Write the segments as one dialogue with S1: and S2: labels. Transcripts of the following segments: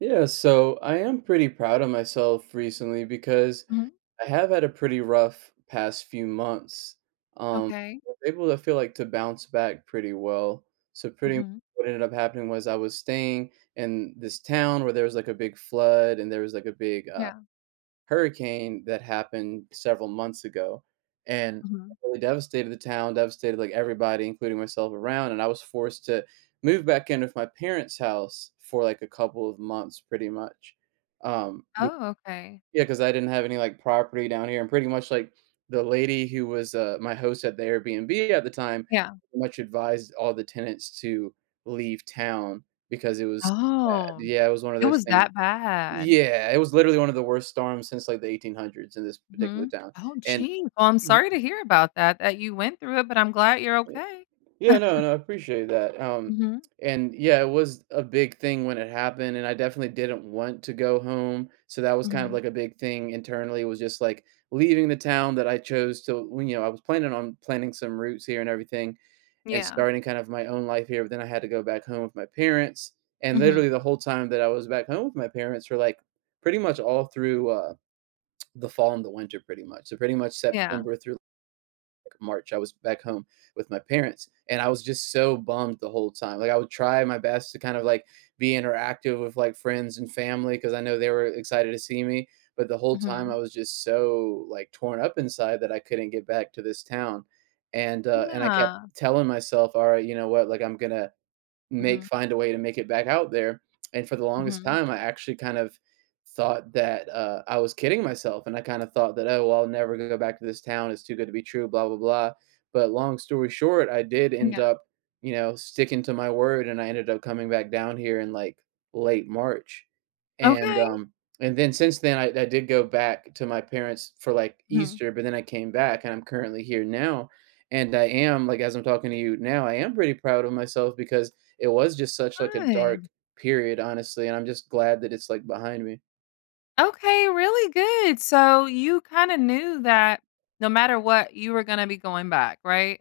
S1: Yeah, so I am pretty proud of myself recently because
S2: Mhm.
S1: I have had a pretty rough past few months. Um,
S2: Okay.
S1: I was able to feel like to bounce back pretty well. So pretty much
S2: Mhm.
S1: what ended up happening was I was staying in this town where there was like a big flood and there was like a big
S2: Yeah.
S1: hurricane that happened several months ago, and
S2: Mhm.
S1: really devastated the town, devastated, like, everybody, including myself around, and I was forced to move back in with my parents' house for, like, a couple of months pretty much. Be
S2: Oh, okay.
S1: yeah, because I didn't have any, like, property down here, and pretty much, like, the lady who was, my host at the Airbnb at the time
S2: Yeah.
S1: pretty much advised all the tenants to leave town because it was bad.
S2: Oh,
S1: Yeah, it was one of
S2: it
S1: those
S2: was
S1: things
S2: that bad.
S1: yeah, it was literally one of the worst storms since, like, the 1800s in this particular
S2: Mhm.
S1: town,
S2: Oh,
S1: and
S2: gee. Well, I'm
S1: y
S2: sorry to hear about that, that you went through it, but I'm glad you're okay.
S1: yeah, no, no, I appreciate that,
S2: Mhm.
S1: and, yeah, it was a big thing when it happened, and I definitely didn't want to go home, so that was kind of,
S2: Mhm.
S1: like, a big thing internally, was just, like, leaving the town that I chose to well, you know, I was planning on planting some roots here and everything, and
S2: Yeah.
S1: starting kind of my own life here, but then I had to go back home with my parents, and
S2: Mhm.
S1: literally the whole time that I was back home with my parents for, like, pretty much all through, the fall and the winter pretty much. So pretty much
S2: Yeah.
S1: September through like March, I was back home with my parents, and I was just so bummed the whole time. Like I would try my best to kind of like be interactive with like friends and family because I know they were excited to see me, but the whole time I
S2: Mhm.
S1: was just so like torn up inside that I couldn't get back to this town, and I kept
S2: Yeah.
S1: telling myself, all right, you know what, like I'm gonna make
S2: Mhm.
S1: find a way to make it back out there, and for the longest
S2: Mhm.
S1: time, I actually kind of thought that, I was kidding myself, and I kinda thought that, "Oh, well, I'll never go back to this town, it's too good to be true, blah, blah, blah," but long story short, I did end
S2: Yeah.
S1: up, you know, sticking to my word, and I ended up coming back down here in, like, late March, and,
S2: Okay.
S1: um and then since then, I did go back to my parents for, like,
S2: Mhm.
S1: Easter, but then I came back, and I'm currently here now, and I am like, as I'm talking to you now, I am pretty proud of myself because it was just such like a dark
S2: Good.
S1: period, honestly, and I'm just glad that it's like behind me.
S2: Okay, really good. So you kinda knew that no matter what, you were gonna be going back, right?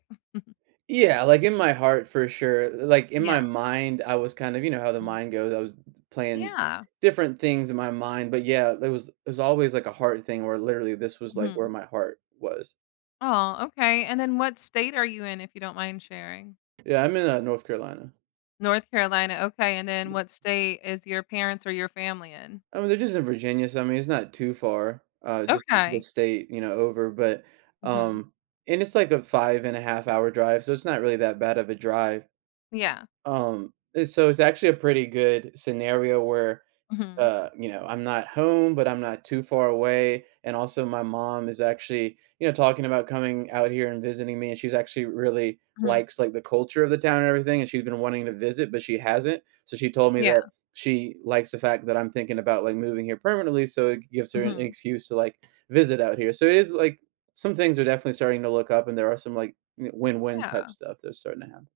S1: Yeah, like in my heart for sure. Like in my
S2: Yeah.
S1: mind, I was kind of, you know how the
S2: Mhm.
S1: mind goes. I was playing
S2: Yeah.
S1: different things in my mind, but yeah, there was always like a heart thing where literally this was like
S2: Mhm.
S1: where my heart was.
S2: Oh, okay. And then what state are you in, if you don't mind sharing?
S1: Yeah, I'm in North Carolina.
S2: North Carolina. Okay. And then what state is your parents or your family in?
S1: I mean, they're just in Virginia, so I mean, it's not too far. Just the
S2: Okay.
S1: state, you know, over. But
S2: Mhm.
S1: um, and it's like a five and a half hour drive, so it's not really that bad of a drive.
S2: Yeah.
S1: And so it's actually a pretty good scenario where,
S2: Mhm.
S1: you know, I'm not home, but I'm not too far away. And also, my mom is actually, you know, talking about coming out here and visiting me. And she's actually really
S2: Mhm.
S1: likes like the culture of the town and everything. And she's been wanting to visit, but she hasn't. So she told me
S2: Yeah.
S1: that she likes the fact that I'm thinking about like moving here permanently. So it gives her an
S2: Mhm.
S1: excuse to like visit out here. So it is like some things are definitely starting to look up, and there are some like win win type
S2: Yeah.
S1: stuff that's starting to happen.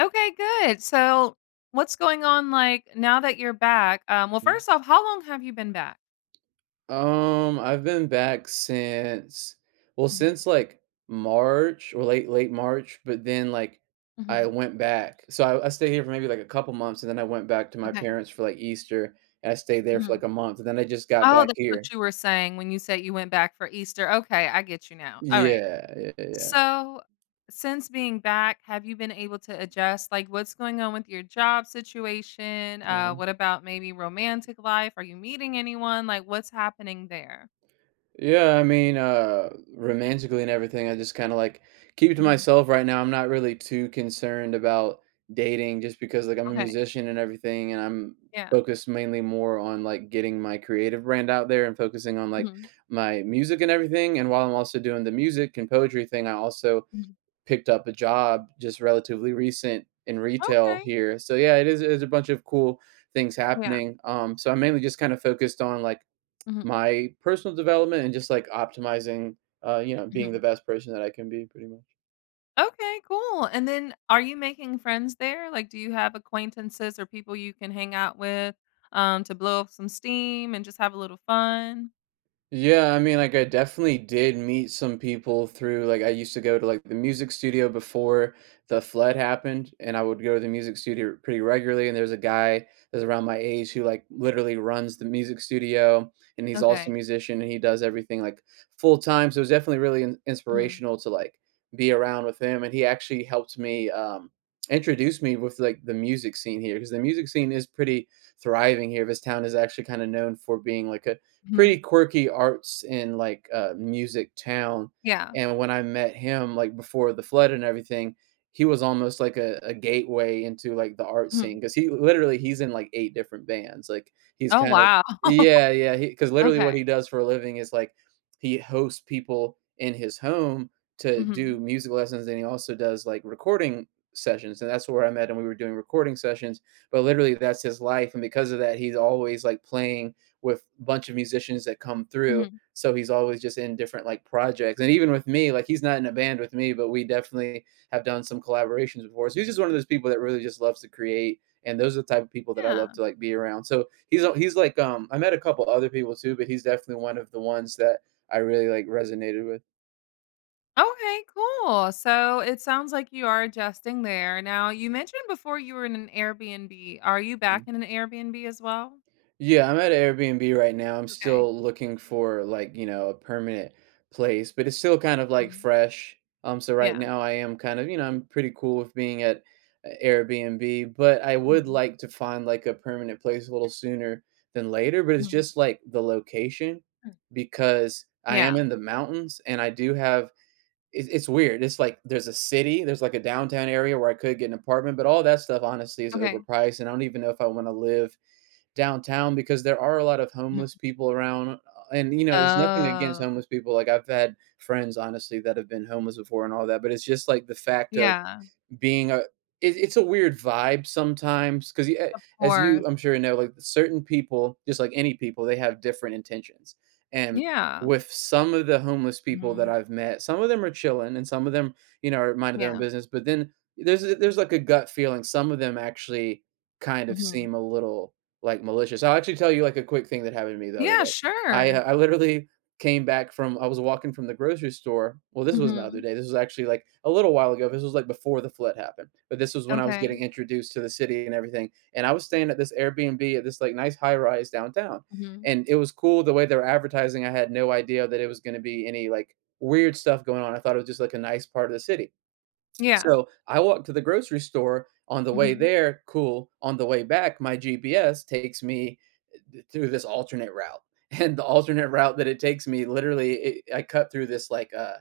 S2: Okay, good. So, what's going on, like, now that you're back? Well, first off, how long have you been back?
S1: I've been back since well,
S2: Mhm.
S1: since like March or late March, but then like I
S2: Mhm.
S1: went back. So I stayed here for maybe like a couple months and then I went back to my
S2: Okay.
S1: parents for like Easter and I stayed there for like
S2: Mhm.
S1: a month and then I just got
S2: Oh,
S1: back
S2: that's
S1: here.
S2: what you were saying when you said you went back for Easter. Okay, I get you now. All right.
S1: Yeah, yeah, yeah, yeah.
S2: So, since being back, have you been able to adjust? Like, what's going on with your job situation?
S1: Mhm.
S2: What about maybe romantic life? Are you meeting anyone? Like, what's happening there?
S1: Yeah, I mean, romantically and everything, I just kind of like keep it to
S2: Mhm.
S1: myself right now. I'm not really too concerned about dating just because like I'm a
S2: Okay.
S1: musician and everything, and I'm
S2: Yeah.
S1: focused mainly more on like getting my creative brand out there and focusing on like
S2: Mhm,
S1: my music and everything. And while I'm also doing the music and poetry thing, I also
S2: mhm.
S1: picked up a job just relatively recent in retail
S2: Okay.
S1: here. So yeah, it is a bunch of cool things
S2: Yeah.
S1: happening. So I'm mainly just kind of focused on like
S2: Mhm,
S1: my personal development and just like optimizing, you know, being the
S2: mhm.
S1: best person that I can be pretty much.
S2: Okay, cool. And then are you making friends there? Like, do you have acquaintances or people you can hang out with to blow off some steam and just have a little fun?
S1: Yeah, I mean, like, I definitely did meet some people through, like, I used to go to, like, the music studio before the flood happened, and I would go to the music studio pretty regularly. And there's a guy that's around my age who, like, literally runs the music studio, and he's also a
S2: Okay.
S1: musician and he does everything, like, full time. So it's definitely really
S2: Mhm,
S1: inspirational to, like, be around with him. And he actually helped me, introduce me with, like, the music scene here because the music scene is pretty thriving here. This town is actually kind of known for being, like, a pretty
S2: mhm,
S1: quirky arts and like music town.
S2: yeah.
S1: And when I met him, like before the flood and everything, he was almost like a gateway into like the art
S2: Mhm.
S1: scene because he literally he's in like eight different bands. Like he's
S2: Oh,
S1: kind of
S2: wow.
S1: yeah yeah because literally
S2: Okay.
S1: what he does for a living is like he hosts people in his home to do
S2: Mhm.
S1: music lessons and he also does like recording sessions and that's where I met him. We were doing recording sessions, but literally that's his life. And because of that, he's always like playing with a bunch of musicians that come through.
S2: Mhm.
S1: So he's always just in different like projects. And even with me, like he's not in a band with me, but we definitely have done some collaborations before. So he's just one of those people that really just loves to create. And those are the type of people that I love
S2: Yeah.
S1: to like be around. So he's I met a couple other people too, but he's definitely one of the ones that I really like resonated with.
S2: Okay, cool. So it sounds like you are adjusting there. Now, you mentioned before you were in an Airbnb. Are you back in an Airbnb as well?
S1: Yeah, I'm at an Airbnb right now. I'm
S2: Okay.
S1: still looking for like, you know, a permanent place, but it's still kind of like
S2: Mhm.
S1: fresh. So right
S2: Yeah.
S1: now I am kind of, you know, I'm pretty cool with being at a Airbnb, but I would
S2: Mhm.
S1: like to find like a permanent place a little sooner than later, but it's
S2: Mhm.
S1: just like the location
S2: Mm.
S1: because I am
S2: Yeah.
S1: in the mountains and I do have it's weird. It's like there's a city, there's like a downtown area where I could get an apartment, but all that stuff honestly is
S2: Okay.
S1: overpriced and I don't even know if I want to live downtown because there are a lot of
S2: Mhm.
S1: homeless people around, and, you know, it's nothing against
S2: Oh,
S1: homeless people, like, I've had friends, honestly, that have been homeless before and all that, but it's just, like, the fact of
S2: yeah.
S1: being a it, it's a weird vibe sometimes because
S2: Of
S1: as you
S2: course.
S1: I'm sure you know like certain people just like any people they have different intentions and
S2: Yeah.
S1: with some of the homeless people that
S2: Mhm.
S1: I've met some of them are chilling and some of them you know are minding their own
S2: Yeah.
S1: business but then there's like a gut feeling some of them actually kind of
S2: Mhm.
S1: seem a little like malicious. I'll actually tell you like a quick thing that happened to me the other
S2: Yeah,
S1: day.
S2: sure.
S1: I literally came back from I was walking from the grocery store. Well, this wasn't the other
S2: Mhm.
S1: day. This was actually like a little while ago. This was like before the flood happened. But this was when I was getting
S2: Okay.
S1: introduced to the city and everything. And I was staying at this Airbnb at this like nice high rise downtown.
S2: Mhm.
S1: And it was cool the way they were advertising. I had no idea that it was going to be any like weird stuff going on. I thought it was just like a nice part of the city.
S2: Yeah.
S1: So I walked to the grocery store on the way
S2: Mhm.
S1: there, cool. On the way back, my GPS takes me through this alternate route. And the alternate route that it takes me, literally, it, I cut through this like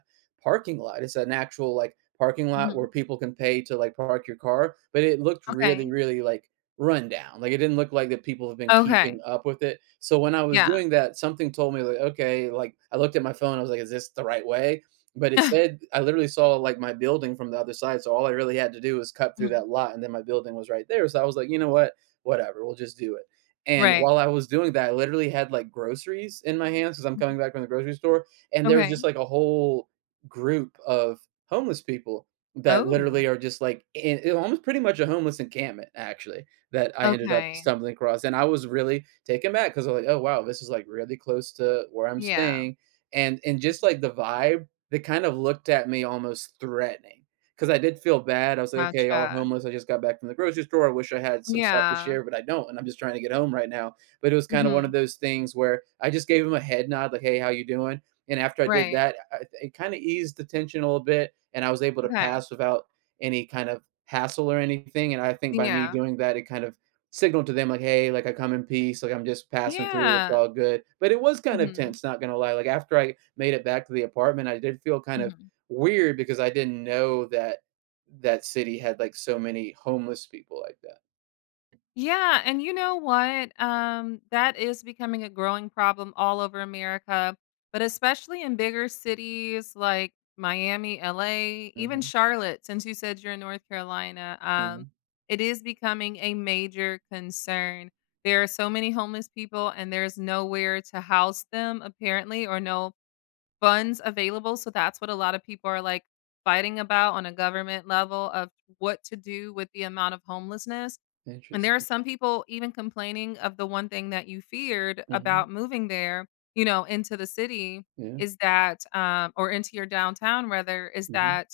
S1: parking lot. It's an actual like parking lot
S2: Mhm.
S1: where people can pay to like park your car, but it looked really,
S2: Okay.
S1: really like run down. Like it didn't look like that people have been keeping
S2: Okay.
S1: up with it. So when I was
S2: Yeah.
S1: doing that, something told me like, okay, like I looked at my phone, I was like, is this the right way? But it said I literally saw like my building from the other side. So all I really had to do was cut through
S2: Mhm.
S1: that lot and then my building was right there. So I was like, you know what? Whatever, we'll just do it. And
S2: Right.
S1: while I was doing that, I literally had, like, groceries in my hands because 'cause I'm coming back from the grocery store, and there was
S2: Okay.
S1: just, like, a whole group of homeless people that
S2: Oh,
S1: literally are just, like, in it almost pretty much a homeless encampment, actually, that I ended up
S2: okay.
S1: stumbling across, and I was really taken back because I was like, "Oh, wow, this is, like, really close to where I'm
S2: Yeah.
S1: staying," and just,
S2: Mhm.
S1: like, the vibe, they kind of looked at me almost threatening. 'Cause I did feel bad. I was like, "Okay, y'all are
S2: Gotcha.
S1: homeless. I just got back from the grocery store. I wish I had some stuff to
S2: Yeah.
S1: share, but I don't, and I'm just trying to get home right now." But it was kinda one of
S2: Mhm.
S1: those things where I just gave him a head nod, like, "Hey, how you doing?" And after I did
S2: Right.
S1: that, I it kinda eased the tension a little bit, and I was able to
S2: Okay.
S1: pass without any kind of hassle or anything, and I think by me
S2: Yeah.
S1: doing that, it kind of signaled to them like, "Hey, like, I come in peace, like, I'm just passing through, it's
S2: Yeah.
S1: all good." But it was kind of
S2: Mhm.
S1: tense, not gonna lie. Like, after I made it back to the apartment, I did feel kind of
S2: Mhm.
S1: weird because I didn't know that that city had like so many homeless people like that.
S2: Yeah, and you know what? That is becoming a growing problem all over America, but especially in bigger cities like Miami, LA, even
S1: Mhm,
S2: Charlotte, since you said you're in North Carolina.
S1: mhm,
S2: It is becoming a major concern. There are so many homeless people, and there's nowhere to house them, apparently, or no funds available. So that's what a lot of people are like fighting about on a government level of what to do with the amount of homelessness, and there are
S1: interesting.
S2: some people even complaining of the one thing that you feared
S1: Mhm,
S2: about moving there, you know, into the city,
S1: yeah,
S2: is that, or into your downtown rather, is
S1: mhm.
S2: that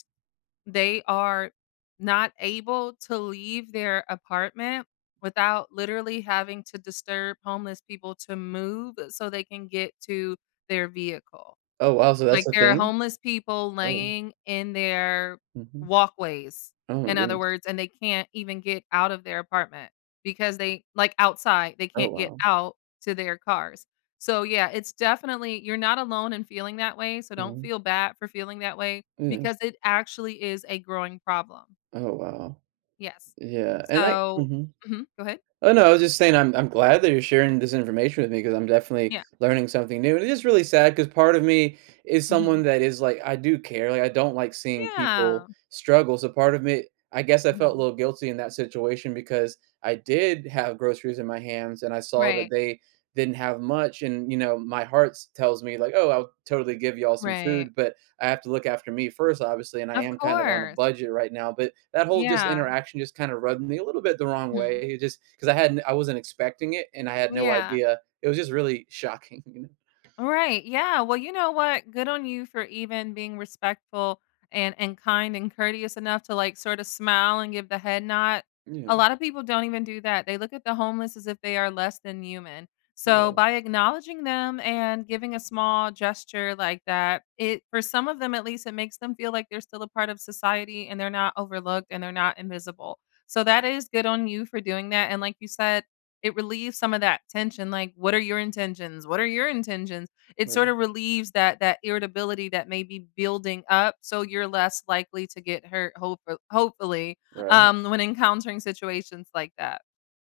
S2: they are not able to leave their apartment without literally having to disturb homeless people to move so they can get to their vehicle.
S1: Oh, wow, so that's
S2: Like,
S1: a
S2: there are
S1: thing?
S2: homeless people
S1: Oh,
S2: laying in their
S1: mhm.
S2: walkways,
S1: Oh my
S2: in other
S1: goodness.
S2: words, and they can't even get out of their apartment because they like, outside, they
S1: Oh,
S2: can't get
S1: wow.
S2: out to their cars. So, yeah, it's definitely you're not alone in feeling that way, so don't
S1: Mhm,
S2: feel bad for feeling that way
S1: yeah.
S2: because it actually is a growing problem.
S1: Oh, wow.
S2: Yes.
S1: Yeah, and I
S2: So
S1: mhm.
S2: mhm, go ahead.
S1: Oh, no, I was just saying I'm glad that you're sharing this information with me because 'cause I'm definitely
S2: Yeah.
S1: learning something new, and it's just really sad because part of me is someone
S2: Mhm.
S1: that is, like I do care, like, I don't like seeing people
S2: Yeah.
S1: struggle, so part of me I guess I felt a
S2: Mhm.
S1: little guilty in that situation because I did have groceries in my hands, and I saw that
S2: Right.
S1: they didn't have much, and, you know, my hearts tells me, like, "Oh, I'll totally give y'all some
S2: Right.
S1: food," but I have to look after me first, obviously, and I
S2: Of
S1: am kind of on a
S2: course.
S1: budget right now. But that whole just
S2: Yeah.
S1: interaction just kind of rubbed me a little bit the wrong
S2: Mhm.
S1: way. It just because I hadn't, I wasn't expecting it, and I had no
S2: Yeah.
S1: idea. It was just really shocking,
S2: All right. Yeah. Well, you know what? Good on you for even being respectful and kind and courteous enough to like sort of smile and give the head nod.
S1: you
S2: A
S1: know.
S2: lot of people don't even do that. They look at the homeless as if they are less than human. So
S1: Yeah,
S2: by acknowledging them and giving a small gesture like that, it for some of them at least it makes them feel like they're still a part of society and they're not overlooked and they're not invisible. So that is good on you for doing that, and like you said, it relieves some of that tension like what are your intentions? What are your intentions? It sort
S1: right,
S2: of relieves that irritability that may be building up so you're less likely to get hurt hope hopefully
S1: right,
S2: when encountering situations like that.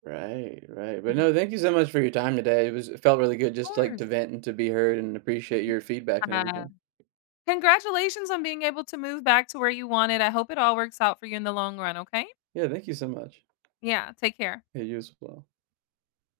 S1: right, right, right. But
S2: Mhm. Of
S1: no, thank you so much for your time today. It felt really good just like to
S2: course.
S1: vent and to be heard and appreciate your feedback and
S2: Uh,
S1: everything.
S2: Congratulations on being able to move back to where you wanted. I hope it all works out for you in the long run, okay?
S1: Yeah, thank you so much.
S2: Yeah, take care.
S1: Yeah, you as well.